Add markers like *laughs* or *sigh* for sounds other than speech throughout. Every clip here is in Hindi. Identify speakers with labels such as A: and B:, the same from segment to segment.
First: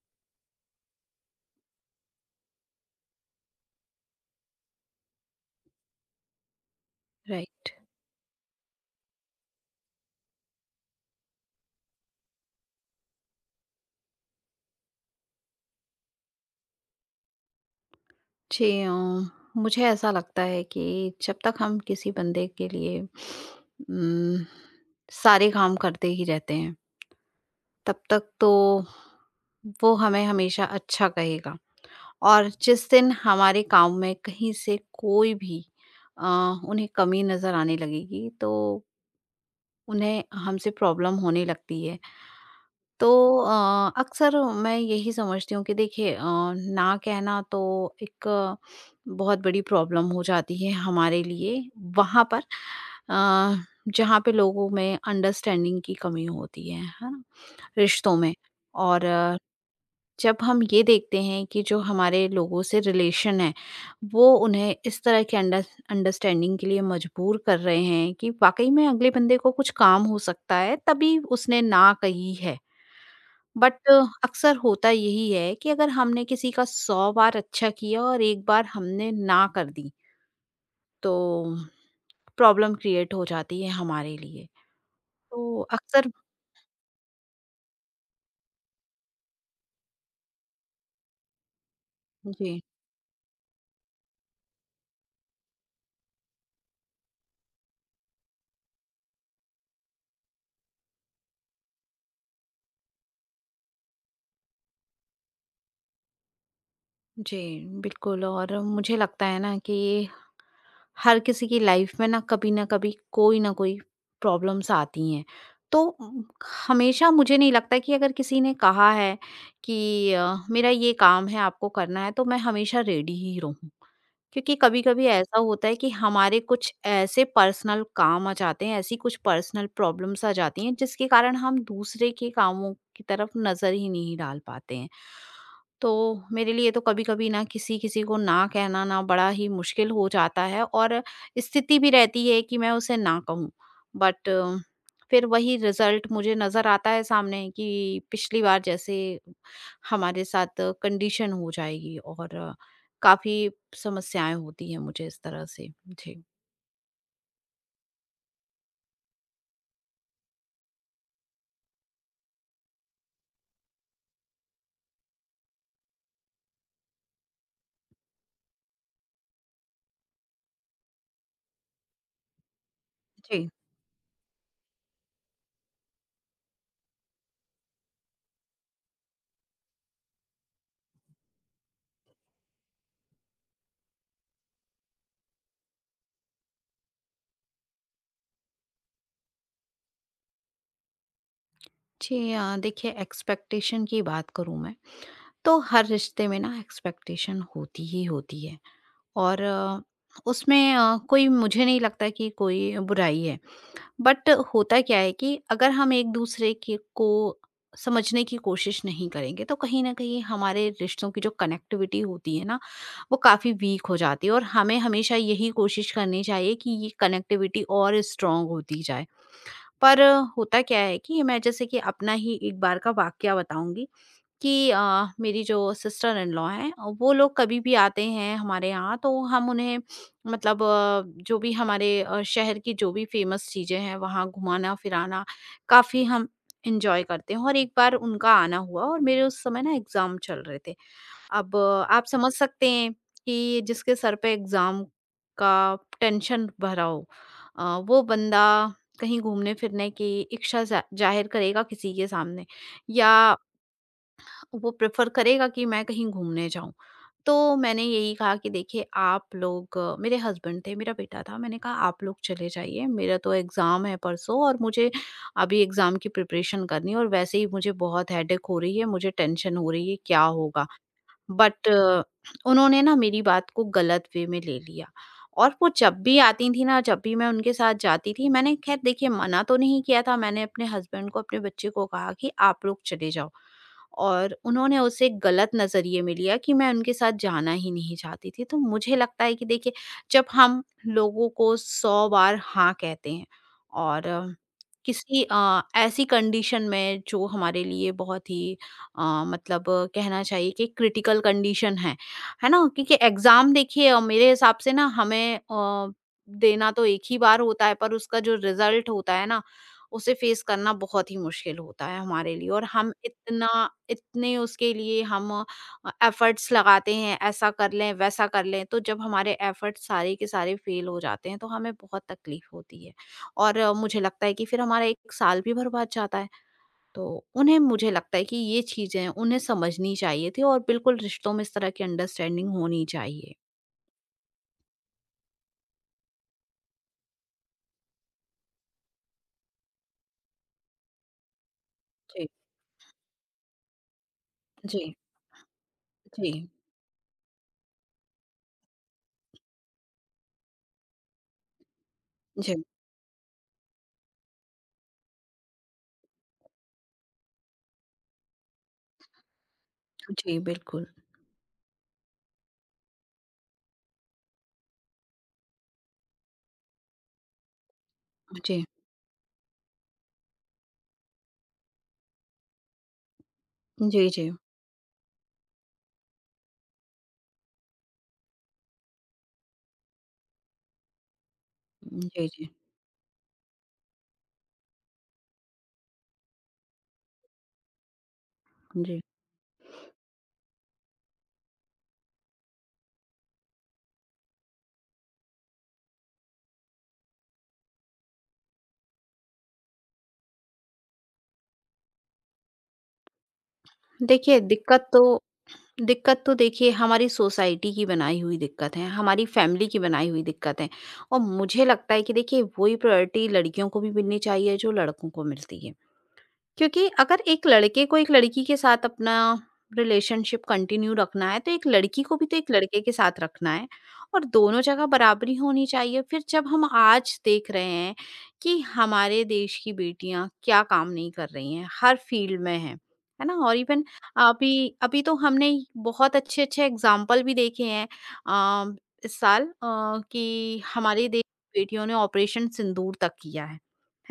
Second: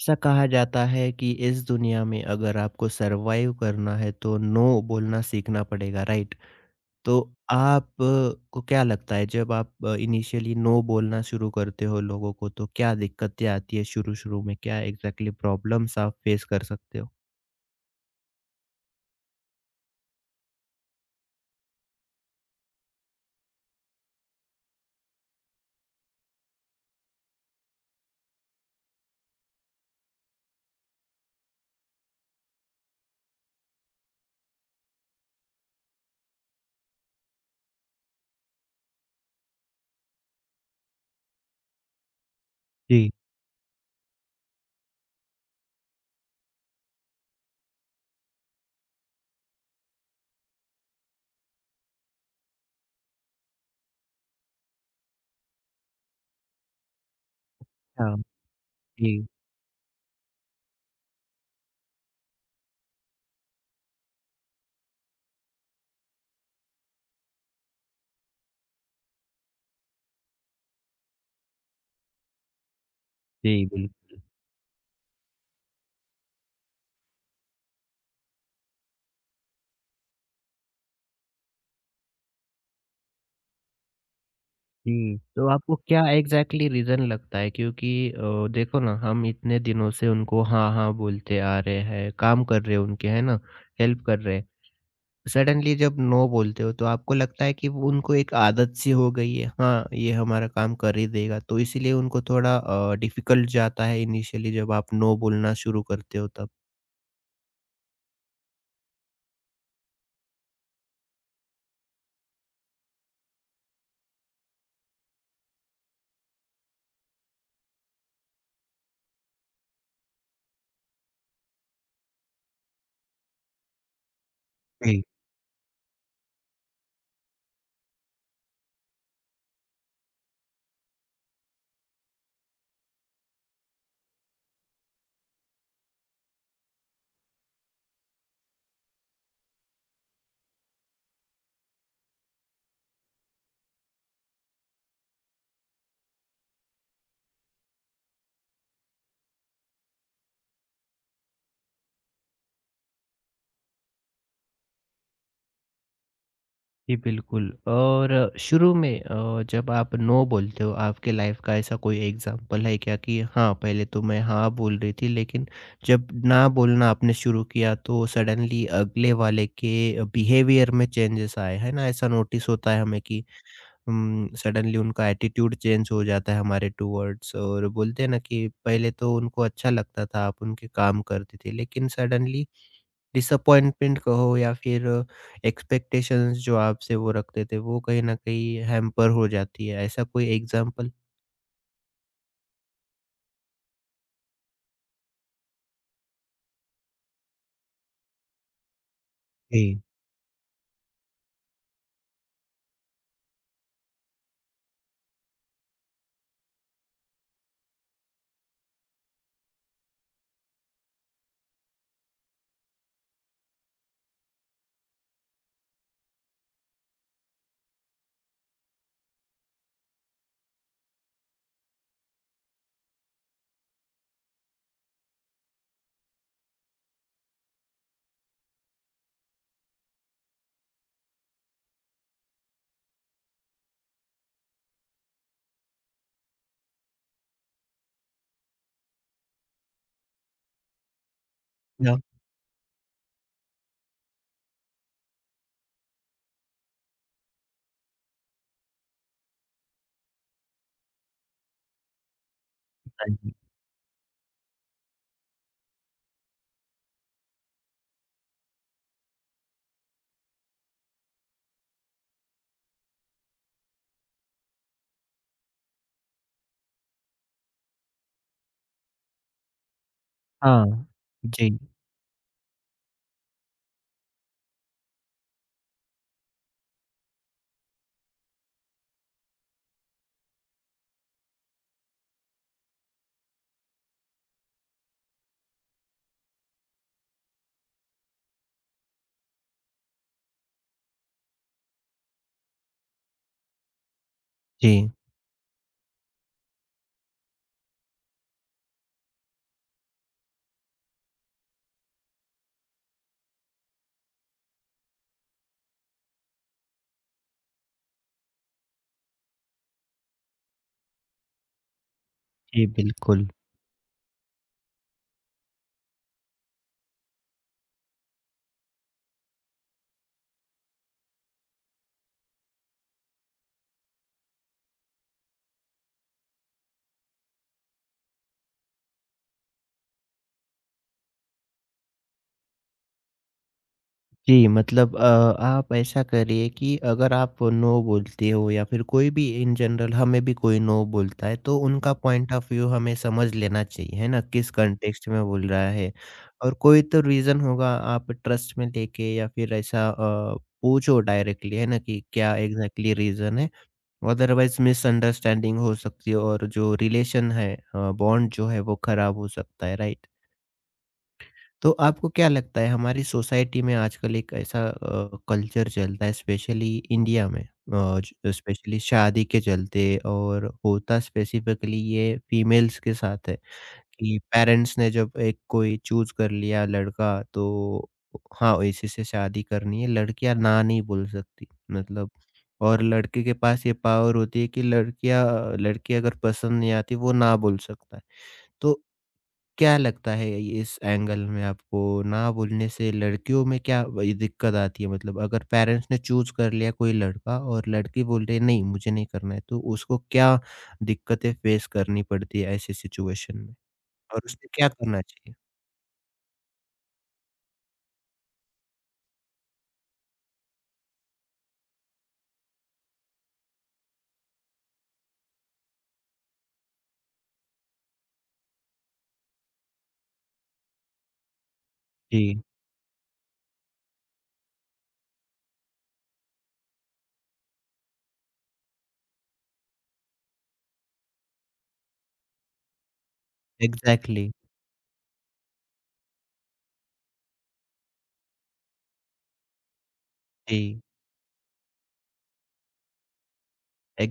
A: ऐसा कहा जाता है कि इस दुनिया में अगर आपको सरवाइव करना है तो नो बोलना सीखना पड़ेगा, राइट। तो
B: राइट।
A: आप को क्या लगता है जब आप इनिशियली नो बोलना शुरू करते हो लोगों को तो क्या दिक्कतें आती है शुरू शुरू में क्या एग्जैक्टली प्रॉब्लम्स आप फेस कर सकते हो?
B: जी। मुझे ऐसा लगता है कि जब तक हम किसी बंदे के लिए सारे काम करते ही रहते हैं तब तक तो वो हमें हमेशा अच्छा कहेगा। और जिस दिन हमारे काम में कहीं से कोई भी अ, उन्हें कमी नज़र आने लगेगी तो उन्हें हमसे प्रॉब्लम होने लगती है। तो
A: जी।
B: अक्सर मैं यही समझती हूँ कि देखिए ना कहना तो एक बहुत बड़ी प्रॉब्लम हो जाती है हमारे लिए वहाँ पर, अ, जहाँ पे लोगों में अंडरस्टैंडिंग की कमी होती है ना? रिश्तों
A: हाँ।
B: में। और
A: जी।
B: जब हम ये देखते हैं कि जो हमारे लोगों से रिलेशन है वो उन्हें इस तरह के अंडरस्टैंडिंग के लिए मजबूर कर रहे हैं कि वाकई में अगले बंदे को कुछ काम हो सकता है तभी उसने ना कही है।
A: जी,
B: बट
A: बिल्कुल।
B: अक्सर होता यही है कि अगर हमने किसी का 100 बार अच्छा किया और एक बार हमने ना कर दी, तो प्रॉब्लम क्रिएट हो जाती है हमारे लिए।
A: जी, तो
B: तो
A: आपको क्या
B: अक्सर,
A: एग्जैक्टली रीजन लगता है क्योंकि देखो ना, हम इतने दिनों से उनको हाँ हाँ बोलते आ रहे हैं, काम
B: जी।
A: कर रहे हैं उनके, है ना, हेल्प कर रहे हैं। सडनली जब नो बोलते हो तो आपको लगता है कि वो उनको एक आदत सी हो गई है, हाँ ये हमारा काम कर ही देगा, तो इसीलिए उनको थोड़ा डिफिकल्ट जाता है इनिशियली जब आप नो बोलना शुरू करते हो तब।
B: जी, बिल्कुल। और मुझे लगता है ना कि हर किसी की लाइफ में ना कभी कोई ना कोई प्रॉब्लम्स आती हैं। तो हमेशा मुझे नहीं लगता कि अगर किसी ने कहा है कि मेरा ये काम है आपको करना है, तो मैं हमेशा रेडी ही रहूँ। क्योंकि
A: जी।
B: कभी-कभी ऐसा होता है कि हमारे कुछ ऐसे पर्सनल काम आ जाते हैं, ऐसी कुछ पर्सनल प्रॉब्लम्स आ जाती हैं जिसके कारण हम दूसरे के कामों की तरफ नज़र ही नहीं डाल पाते हैं। तो मेरे लिए तो कभी-कभी ना किसी-किसी को ना कहना ना बड़ा ही मुश्किल हो जाता है और स्थिति भी रहती है कि मैं उसे ना कहूँ। बट फिर वही रिज़ल्ट मुझे नज़र आता है सामने कि पिछली बार जैसे हमारे साथ कंडीशन हो जाएगी और काफ़ी समस्याएँ होती हैं मुझे इस तरह से। जी।
A: जी, बिल्कुल। और शुरू में जब आप नो बोलते हो, आपके लाइफ का ऐसा कोई एग्जांपल है क्या कि हाँ पहले तो मैं हाँ बोल रही थी लेकिन जब ना बोलना आपने शुरू किया तो सडनली अगले वाले के बिहेवियर में चेंजेस आए, है ना? ऐसा नोटिस होता है हमें कि
B: जी।
A: सडनली उनका एटीट्यूड चेंज हो जाता है हमारे टुवर्ड्स, और बोलते हैं ना कि पहले तो उनको अच्छा लगता था, आप उनके काम करते थे, लेकिन सडनली डिसअपॉइंटमेंट कहो या फिर एक्सपेक्टेशंस जो आपसे वो रखते थे, वो कहीं न कहीं हैम्पर हो जाती है। ऐसा कोई एग्ज़ाम्पल?
B: जी, देखिए, एक्सपेक्टेशन की बात करूँ मैं, तो हर रिश्ते में ना एक्सपेक्टेशन होती ही होती है और
A: जी।
B: उसमें कोई मुझे नहीं लगता कि कोई बुराई है। बट होता क्या है कि अगर हम एक दूसरे के को समझने की कोशिश नहीं करेंगे तो कहीं ना कहीं हमारे रिश्तों की जो कनेक्टिविटी होती है ना वो काफ़ी वीक हो जाती है और हमें हमेशा यही कोशिश करनी चाहिए कि ये कनेक्टिविटी और स्ट्रांग होती जाए। पर होता क्या है कि मैं जैसे कि अपना ही एक बार का वाक्य बताऊंगी कि मेरी जो सिस्टर इन लॉ हैं वो लोग कभी भी आते हैं हमारे यहाँ तो हम उन्हें मतलब जो भी हमारे शहर की जो भी फेमस चीज़ें हैं वहाँ घुमाना फिराना काफ़ी हम इंजॉय करते हैं। और एक बार उनका आना हुआ और मेरे उस समय ना एग्ज़ाम चल रहे थे। अब
A: या
B: आप समझ सकते हैं कि जिसके सर पे एग्ज़ाम का टेंशन भरा हो, वो बंदा कहीं घूमने फिरने की इच्छा ज़ाहिर करेगा किसी के सामने, या
A: बताइए?
B: वो प्रेफ़र करेगा कि मैं कहीं घूमने जाऊँ। तो मैंने यही कहा कि देखिए आप लोग, मेरे हस्बैंड थे, मेरा बेटा था, मैंने कहा आप लोग चले जाइए, मेरा तो एग्ज़ाम है परसों और मुझे अभी एग्ज़ाम की प्रिपरेशन करनी है और वैसे ही मुझे बहुत हेडेक हो रही है, मुझे टेंशन हो रही है, क्या होगा?
A: हाँ। जी,
B: बट उन्होंने ना मेरी बात को गलत वे में ले लिया, और वो जब भी आती थी ना जब भी मैं उनके साथ जाती थी मैंने खैर देखिए मना तो नहीं किया था, मैंने अपने हस्बैंड को अपने बच्चे को कहा कि आप लोग चले जाओ, और उन्होंने उसे गलत नज़रिए में लिया कि मैं उनके साथ जाना ही नहीं चाहती थी। तो मुझे लगता है कि देखिए जब हम लोगों को सौ बार हाँ कहते हैं और
A: जी।
B: किसी ऐसी कंडीशन में जो हमारे लिए बहुत ही मतलब कहना चाहिए कि क्रिटिकल कंडीशन है ना? क्योंकि एग्ज़ाम देखिए मेरे हिसाब से ना हमें देना तो एक ही बार होता है पर उसका जो रिज़ल्ट होता है ना, उसे फ़ेस करना बहुत ही मुश्किल होता है हमारे लिए और
A: जी,
B: हम
A: बिल्कुल।
B: इतना इतने उसके लिए हम एफ़र्ट्स लगाते हैं, ऐसा कर लें, वैसा कर लें, तो जब हमारे एफ़र्ट्स सारे के सारे फ़ेल हो जाते हैं, तो हमें बहुत तकलीफ़ होती है और मुझे लगता है कि फिर हमारा 1 साल भी बर्बाद जाता है। तो उन्हें मुझे लगता है कि ये चीज़ें उन्हें समझनी चाहिए थी और बिल्कुल रिश्तों में इस तरह की अंडरस्टैंडिंग होनी चाहिए।
A: जी, मतलब आप ऐसा करिए कि अगर आप नो बोलते हो या फिर कोई भी इन जनरल हमें भी कोई नो बोलता है तो उनका
B: जी।
A: पॉइंट ऑफ व्यू हमें समझ लेना चाहिए, है ना? किस
B: जी,
A: कॉन्टेक्स्ट में बोल रहा है
B: जी,
A: और कोई तो रीज़न होगा, आप ट्रस्ट में लेके या फिर ऐसा पूछो डायरेक्टली, है ना? कि क्या
B: जी,
A: एग्ज़ैक्टली रीज़न है? अदरवाइज़ मिसअंडरस्टैंडिंग हो सकती है और जो रिलेशन है, बॉन्ड जो है वो खराब हो सकता है, राइट?
B: जी, बिल्कुल।
A: तो आपको क्या लगता है हमारी सोसाइटी में आजकल एक ऐसा कल्चर चलता है स्पेशली इंडिया में,
B: जी,
A: स्पेशली शादी के चलते, और होता स्पेसिफिकली ये फीमेल्स के साथ है
B: जी,
A: कि
B: जी।
A: पेरेंट्स ने जब एक कोई चूज कर लिया लड़का तो हाँ इसी से शादी करनी है, लड़कियां ना नहीं बोल सकती, मतलब
B: जी, जी,
A: और लड़के के पास ये पावर होती है कि लड़कियां लड़की अगर पसंद नहीं आती वो ना बोल सकता है। तो
B: जी।
A: क्या लगता है, ये इस एंगल में आपको ना बोलने से लड़कियों में क्या ये दिक्कत आती है, मतलब अगर पेरेंट्स ने चूज कर लिया कोई लड़का और लड़की बोल रही है नहीं मुझे नहीं करना है, तो उसको क्या दिक्कतें फेस करनी पड़ती है ऐसी सिचुएशन में, और
B: देखिए
A: उसने क्या करना चाहिए?
B: दिक्कत तो देखिए हमारी सोसाइटी की बनाई हुई दिक्कत है, हमारी फैमिली की बनाई हुई दिक्कत है। और मुझे लगता है कि देखिए वही प्रायोरिटी लड़कियों को भी मिलनी चाहिए जो लड़कों को मिलती है। क्योंकि अगर एक लड़के को एक लड़की के साथ अपना रिलेशनशिप कंटिन्यू रखना है, तो एक लड़की को भी तो
A: जी,
B: एक लड़के के साथ रखना है और दोनों जगह बराबरी होनी चाहिए। फिर जब हम आज देख रहे हैं कि हमारे देश की बेटियाँ क्या काम नहीं कर रही हैं, हर फील्ड में हैं, है ना? और इवन
A: एग्ज़ैक्टली।
B: अभी अभी तो हमने बहुत अच्छे-अच्छे एग्ज़ाम्पल भी देखे हैं, अ, इस साल, कि
A: जी,
B: हमारे देश की बेटियों ने ऑपरेशन सिंदूर तक किया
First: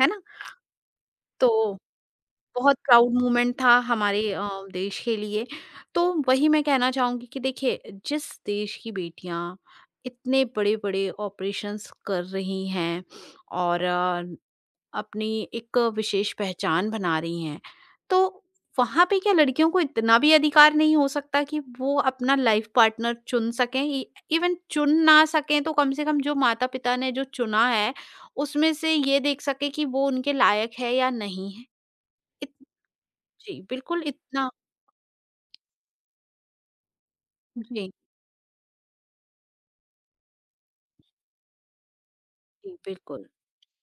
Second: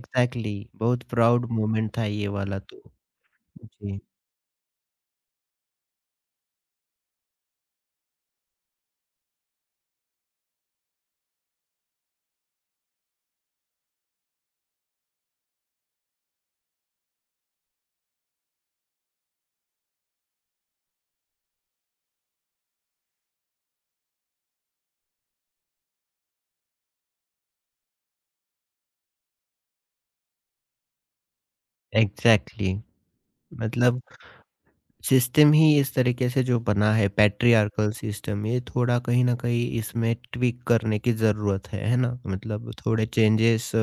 B: है ना?
A: बहुत प्राउड
B: तो
A: मोमेंट था ये वाला
B: बहुत
A: तो।
B: प्राउड मोमेंट था
A: जी,
B: हमारे, देश के लिए। तो वही मैं कहना चाहूँगी कि देखिए, जिस देश की बेटियाँ इतने बड़े-बड़े ऑपरेशंस कर रही हैं और अपनी एक विशेष पहचान बना रही हैं, तो वहाँ पे क्या लड़कियों को इतना भी अधिकार नहीं हो सकता कि वो अपना लाइफ पार्टनर चुन सकें? इ इवन चुन ना सकें तो कम से कम जो माता-पिता ने जो चुना है, उसमें से ये देख सकें कि वो उनके लायक है या नहीं है? इत
A: एग्ज़ैक्टली,
B: जी,
A: मतलब
B: बिल्कुल इतना।
A: सिस्टम ही इस तरीके से जो बना है,
B: जी,
A: पैट्रियार्कल सिस्टम, ये थोड़ा कहीं न कहीं इसमें ट्विक करने की ज़रूरत है ना? मतलब
B: जी,
A: थोड़े
B: बिल्कुल।
A: चेंजेस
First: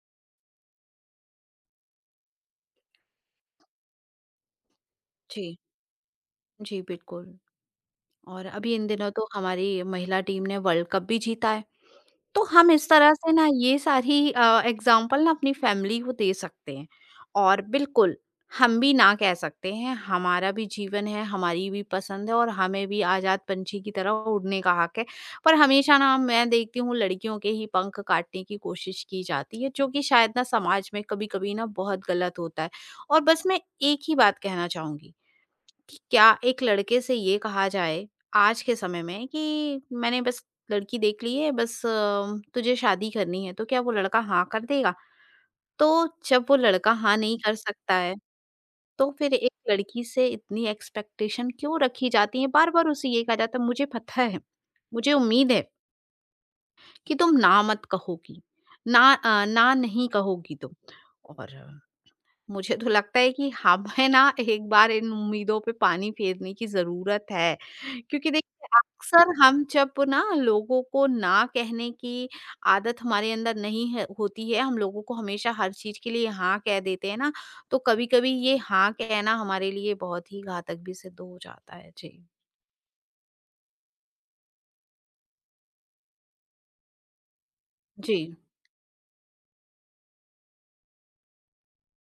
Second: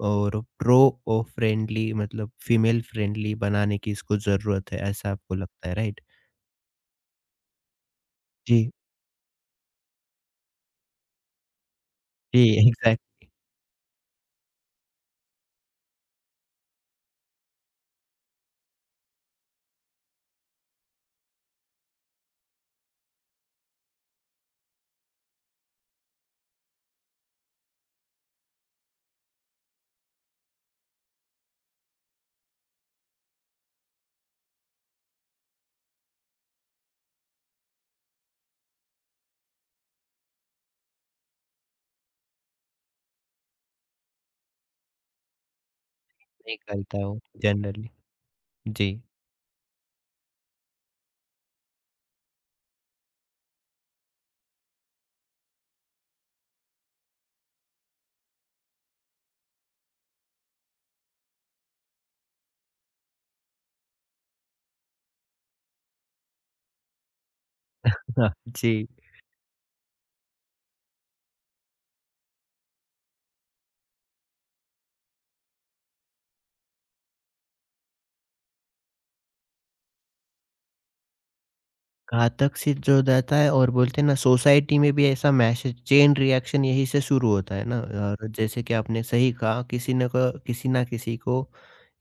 A: और फ्रेंडली, मतलब फीमेल फ्रेंडली बनाने की इसको ज़रूरत है, ऐसा आपको
B: जी,
A: लगता है, राइट?
B: जी, बिल्कुल। और
A: जी,
B: अभी इन दिनों तो हमारी महिला टीम ने वर्ल्ड कप भी जीता है।
A: जी।
B: तो
A: *laughs*
B: हम इस
A: एग्ज़ैक्ट।
B: तरह से ना ये सारी एग्ज़ाम्पल ना अपनी फैमिली को दे सकते हैं। और बिल्कुल हम भी ना कह सकते हैं, हमारा भी जीवन है, हमारी भी पसंद है और हमें भी आज़ाद पंछी की तरह उड़ने का हक है। पर हमेशा ना मैं देखती हूँ लड़कियों के ही पंख काटने की कोशिश की जाती है, जो कि शायद ना समाज में कभी-कभी ना बहुत गलत होता है। और बस मैं एक ही बात कहना चाहूँगी कि क्या एक लड़के से ये कहा जाए आज के समय में कि मैंने बस लड़की देख ली है बस, तुझे शादी करनी है, तो क्या वो लड़का हाँ कर देगा? तो जब वो
A: नहीं
B: लड़का
A: करता
B: हाँ
A: हूँ
B: नहीं कर
A: जनरली।
B: सकता है
A: जी,
B: तो फिर एक लड़की से इतनी एक्सपेक्टेशन क्यों रखी जाती है? बार-बार उसे ये कहा जाता है, मुझे पता है, मुझे उम्मीद है कि तुम ना मत कहोगी, ना, ना नहीं कहोगी तुम। और मुझे तो लगता है कि हमें ना एक बार इन उम्मीदों पे पानी फेरने की ज़रूरत है। क्योंकि
A: हाँ
B: देखिए
A: जी।
B: अक्सर हम जब ना लोगों को ना कहने की आदत हमारे अंदर नहीं है होती है, हम लोगों को हमेशा हर चीज़ के लिए हाँ कह देते हैं ना, तो कभी-कभी ये हाँ कहना हमारे लिए बहुत ही घातक भी सिद्ध हो जाता है। जी।
A: घातक सिद्ध हो जाता है और बोलते हैं ना, सोसाइटी में भी ऐसा मैसेज चेन रिएक्शन यही से शुरू होता है ना, और
B: जी,
A: जैसे कि आपने सही कहा, किसी न को, किसी ना किसी को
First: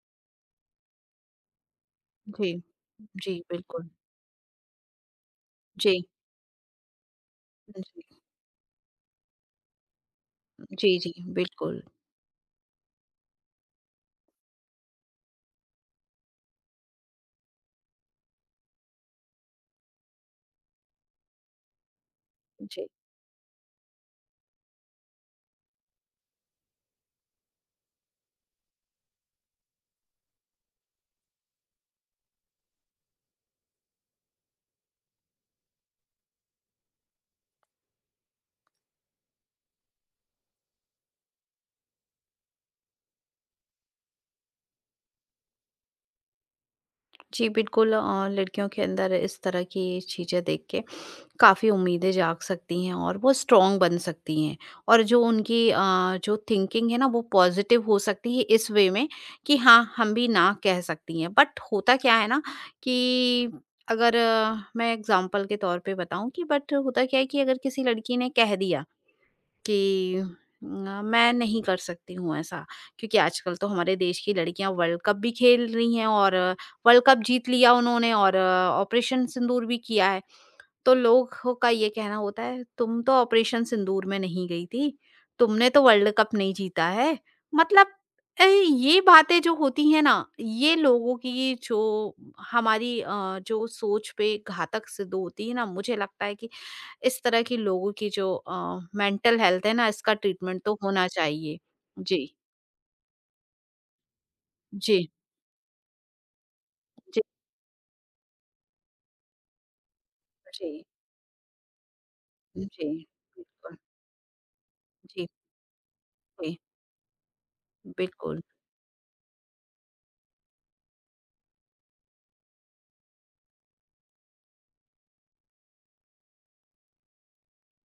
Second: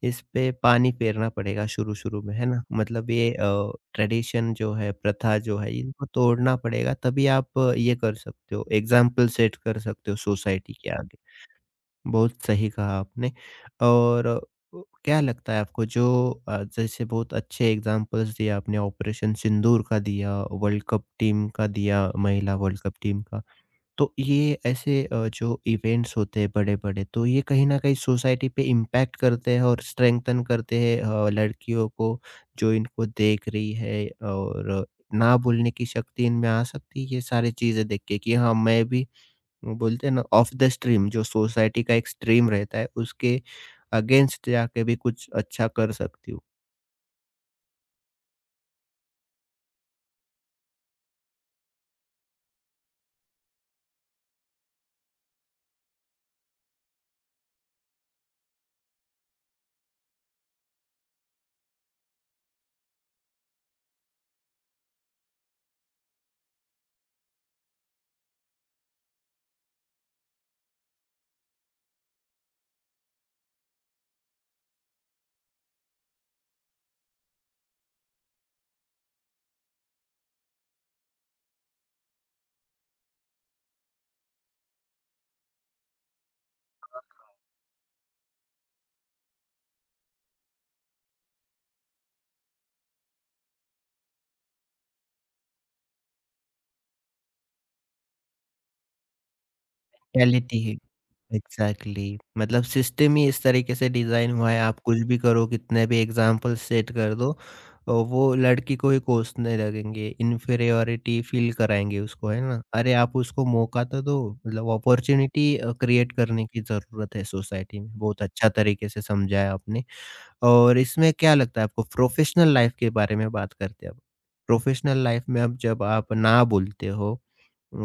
A: इस पे पानी फेरना पड़ेगा शुरू शुरू में, है
B: जी,
A: ना? मतलब ये
B: जी, बिल्कुल।
A: ट्रेडिशन जो है, प्रथा जो है, इनको
B: जी,
A: तोड़ना पड़ेगा तभी आप ये कर
B: जी,
A: सकते हो, एग्जाम्पल सेट कर सकते हो सोसाइटी के
B: जी, जी,
A: आगे।
B: बिल्कुल।
A: बहुत सही कहा आपने। और क्या लगता है आपको जो जैसे बहुत अच्छे एग्जांपल्स दिए आपने, ऑपरेशन सिंदूर का दिया, वर्ल्ड कप टीम का दिया, महिला वर्ल्ड
B: जी।
A: कप टीम का। तो ये ऐसे जो इवेंट्स होते हैं बड़े-बड़े, तो ये कहीं न कहीं सोसाइटी पे इम्पैक्ट करते हैं और स्ट्रेंथन करते हैं लड़कियों को जो इनको देख रही है, और ना बोलने की शक्ति इनमें आ सकती है ये सारी चीज़ें देख के कि हाँ, मैं भी वो बोलते हैं ना, ऑफ द स्ट्रीम, जो सोसाइटी का एक स्ट्रीम रहता है उसके अगेंस्ट जाके भी कुछ अच्छा कर सकती हो।
B: जी, बिल्कुल। लड़कियों के अंदर इस तरह की चीज़ें देख के काफ़ी उम्मीदें जाग सकती हैं और वो स्ट्रॉन्ग बन सकती हैं और जो उनकी जो थिंकिंग है ना वो पॉजिटिव हो सकती है इस वे में कि हाँ हम भी ना कह सकती हैं। बट होता क्या है ना कि अगर मैं एग्जांपल के तौर पे बताऊं कि बट होता क्या है कि अगर किसी लड़की ने कह दिया कि मैं नहीं कर सकती हूँ ऐसा क्योंकि आजकल तो हमारे देश की लड़कियां वर्ल्ड कप भी खेल रही हैं और वर्ल्ड कप जीत लिया उन्होंने और ऑपरेशन सिंदूर भी किया है", तो लोगों का ये कहना होता है, तुम तो ऑपरेशन सिंदूर में नहीं गई थी, तुमने तो वर्ल्ड कप नहीं जीता है। मतलब, ये बातें जो होती हैं ना, ये लोगों की जो हमारी, जो सोच पे घातक सिद्ध होती है ना, मुझे लगता है कि इस तरह की लोगों की जो, मेंटल हेल्थ है ना, इसका
A: रियलिटी
B: ट्रीटमेंट
A: है।
B: तो होना चाहिए।
A: एग्ज़ैक्टली,
B: जी,
A: मतलब सिस्टम ही इस तरीके से डिज़ाइन हुआ है, आप कुछ
B: जी,
A: भी करो, कितने भी एग्ज़ाम्पल सेट कर
B: जी,
A: दो, वो लड़की को ही कोसने लगेंगे, इन्फीरियॉरिटी फ़ील कराएँगे उसको, है ना?
B: जी, जी,
A: अरे आप उसको
B: बिल्कुल।
A: मौका तो दो, मतलब
B: जी, जी,
A: अपॉर्च्युनिटी क्रिएट करने की ज़रूरत है सोसाइटी में। बहुत
B: बिल्कुल।
A: अच्छा तरीके से समझाया आपने। और इसमें क्या लगता है आपको, प्रोफेशनल लाइफ के बारे में बात करते हैं अब। प्रोफेशनल लाइफ में, अब जब आप ना बोलते हो अ,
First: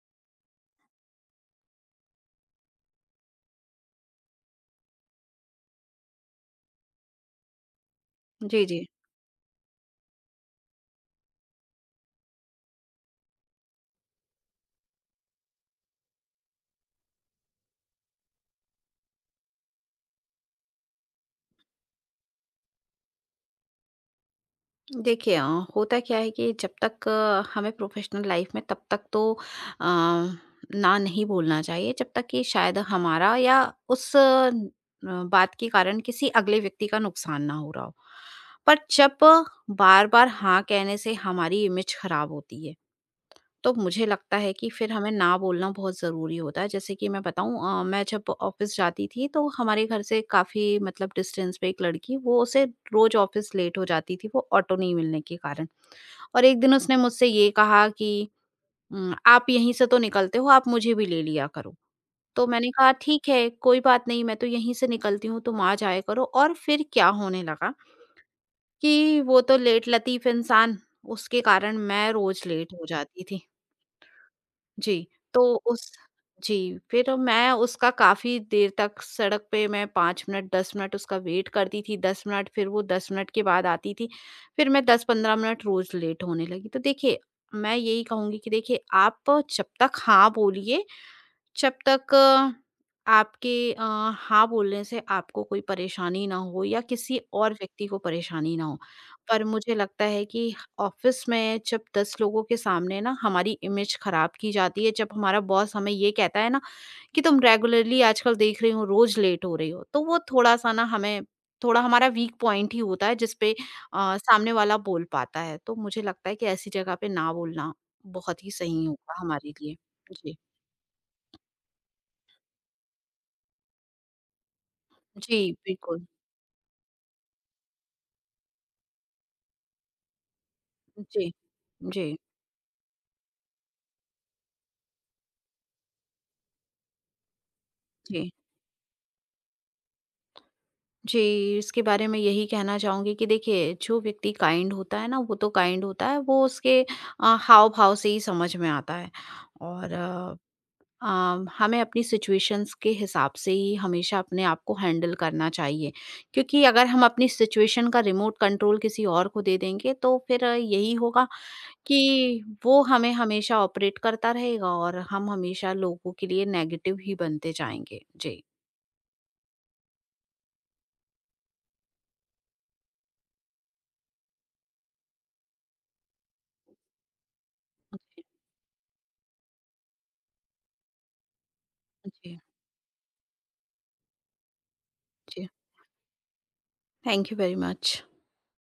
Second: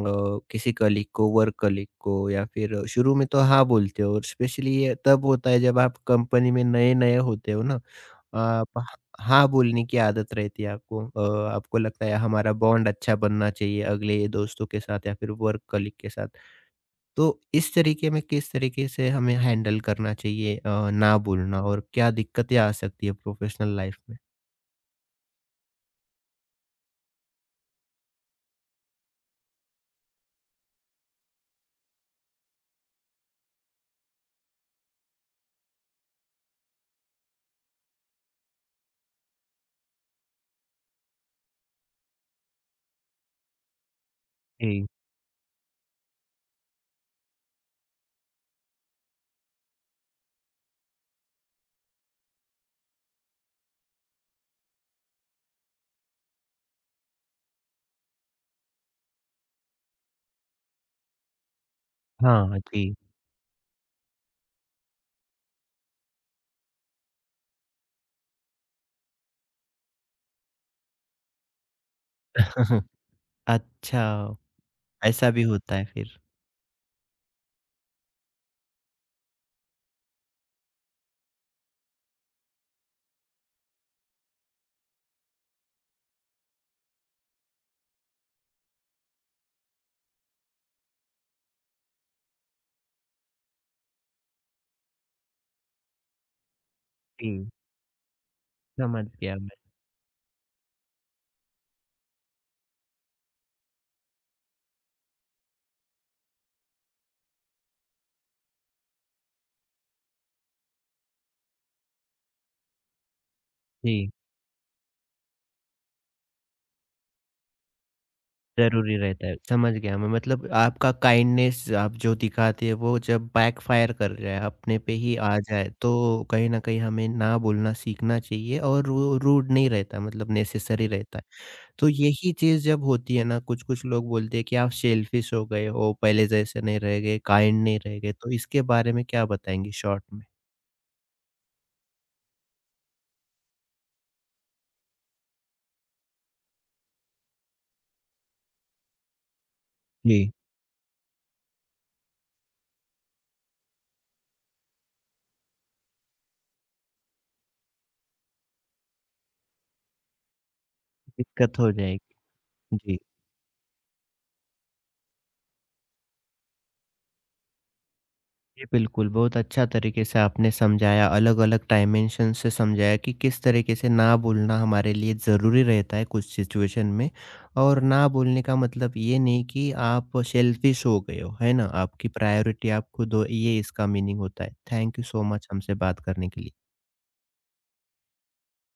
A: किसी कलीग को, वर्क कलीग को, या फिर शुरू में तो हाँ बोलते हो, और स्पेशली ये तब होता है जब आप कंपनी में नए-नए होते हो ना।
B: जी,
A: आप
B: जी।
A: ह हाँ बोलने की आदत रहती है आपको। आपको लगता है हमारा बॉन्ड अच्छा बनना चाहिए अगले दोस्तों के साथ या फिर वर्क कलीग के साथ। तो इस तरीके में किस तरीके से हमें हैंडल करना चाहिए ना बोलना, और क्या दिक्कतें आ सकती है प्रोफेशनल लाइफ में?
B: देखिए, होता क्या है कि जब तक हमें प्रोफेशनल लाइफ में तब तक तो अ, ना नहीं बोलना चाहिए जब तक कि शायद हमारा या उस, बात के कारण किसी अगले व्यक्ति का नुकसान ना हो रहा हो। पर जब बार बार हाँ कहने से हमारी इमेज खराब होती है तो मुझे लगता है कि
A: जी,
B: फिर हमें ना बोलना बहुत ज़रूरी होता है। जैसे कि मैं बताऊँ, मैं जब ऑफ़िस जाती थी तो हमारे घर से काफ़ी मतलब डिस्टेंस पे एक लड़की, वो उसे रोज़ ऑफ़िस लेट हो जाती थी वो ऑटो नहीं मिलने के कारण। और एक दिन उसने मुझसे ये कहा कि "आप यहीं से तो निकलते हो, आप मुझे भी ले लिया करो।" तो
A: हाँ
B: मैंने कहा,
A: जी।
B: "ठीक है, कोई बात नहीं, मैं तो यहीं से निकलती हूँ, तुम आ जाया करो।" और फिर क्या होने लगा कि वो तो लेट लतीफ़ इंसान, उसके कारण मैं रोज़ लेट हो
A: *laughs*
B: जाती थी।
A: अच्छा,
B: जी।
A: ऐसा
B: तो
A: भी होता है
B: उस
A: फिर।
B: जी, फिर मैं उसका काफ़ी देर तक सड़क पे मैं 5 मिनट, 10 मिनट उसका वेट करती थी, 10 मिनट, फिर वो 10 मिनट के बाद आती थी। फिर मैं 10-15 मिनट रोज़ लेट होने लगी। तो देखिए, मैं यही कहूँगी कि देखिए आप जब तक हाँ बोलिए जब तक आपके, हाँ बोलने से आपको कोई परेशानी ना हो या किसी
A: जी,
B: और व्यक्ति को परेशानी ना हो।
A: समझ गया
B: पर
A: मैं।
B: मुझे लगता है कि ऑफिस में जब 10 लोगों के सामने ना हमारी इमेज खराब की जाती है, जब हमारा बॉस हमें ये कहता है ना कि तुम रेगुलरली आजकल देख रही हो, रोज लेट हो रही हो, तो वो थोड़ा-सा ना हमें, थोड़ा हमारा वीक पॉइंट ही होता है जिस पे
A: जी,
B: सामने वाला बोल पाता है। तो मुझे लगता है कि ऐसी जगह पे ना बोलना बहुत ही सही
A: ज़रूरी
B: होगा
A: रहता है।
B: हमारे
A: समझ
B: लिए।
A: गया मैं,
B: जी।
A: मतलब आपका काइंडनेस आप जो दिखाते हैं वो जब बैकफायर कर जाए, अपने पे ही आ
B: जी,
A: जाए, तो
B: बिल्कुल।
A: कहीं न कहीं हमें ना बोलना सीखना चाहिए और वो रूड नहीं रहता, मतलब नेसेसरी रहता है।
B: जी,
A: तो
B: जी,
A: यही चीज़ जब होती है ना, कुछ-कुछ लोग बोलते हैं कि आप सेल्फिश हो गए हो, पहले जैसे नहीं रह गए, काइंड नहीं रह गए,
B: जी।
A: तो इसके बारे में क्या बताएँगे शॉर्ट में?
B: जी, इसके बारे में यही कहना चाहूँगी कि देखिए, जो व्यक्ति काइंड होता है ना, वो तो काइंड होता है, वो उसके हाव-भाव से ही समझ में आता है और
A: जी,
B: हमें अपनी सिचुएशंस के हिसाब से ही हमेशा अपने आप को हैंडल करना चाहिए क्योंकि अगर हम अपनी सिचुएशन का रिमोट कंट्रोल किसी और को दे देंगे, तो फिर, यही होगा
A: दिक्कत हो जाएगी।
B: कि वो
A: जी।
B: हमें हमेशा ऑपरेट करता रहेगा और हम हमेशा लोगों के लिए नेगेटिव ही बनते जाएँगे। जी।
A: जी, बिल्कुल, बहुत अच्छा तरीके से आपने समझाया, अलग-अलग डायमेंशन से समझाया कि किस तरीके से ना बोलना हमारे लिए ज़रूरी रहता है कुछ सिचुएशन में, और ना
B: जी,
A: बोलने का मतलब ये नहीं कि आप सेल्फिश हो गए हो, है ना? आपकी
B: जी,
A: प्रायोरिटी आप खुद हो, ये इसका मीनिंग होता है। थैंक यू सो मच
B: जी।
A: हमसे बात करने के लिए।
B: Thank you very much.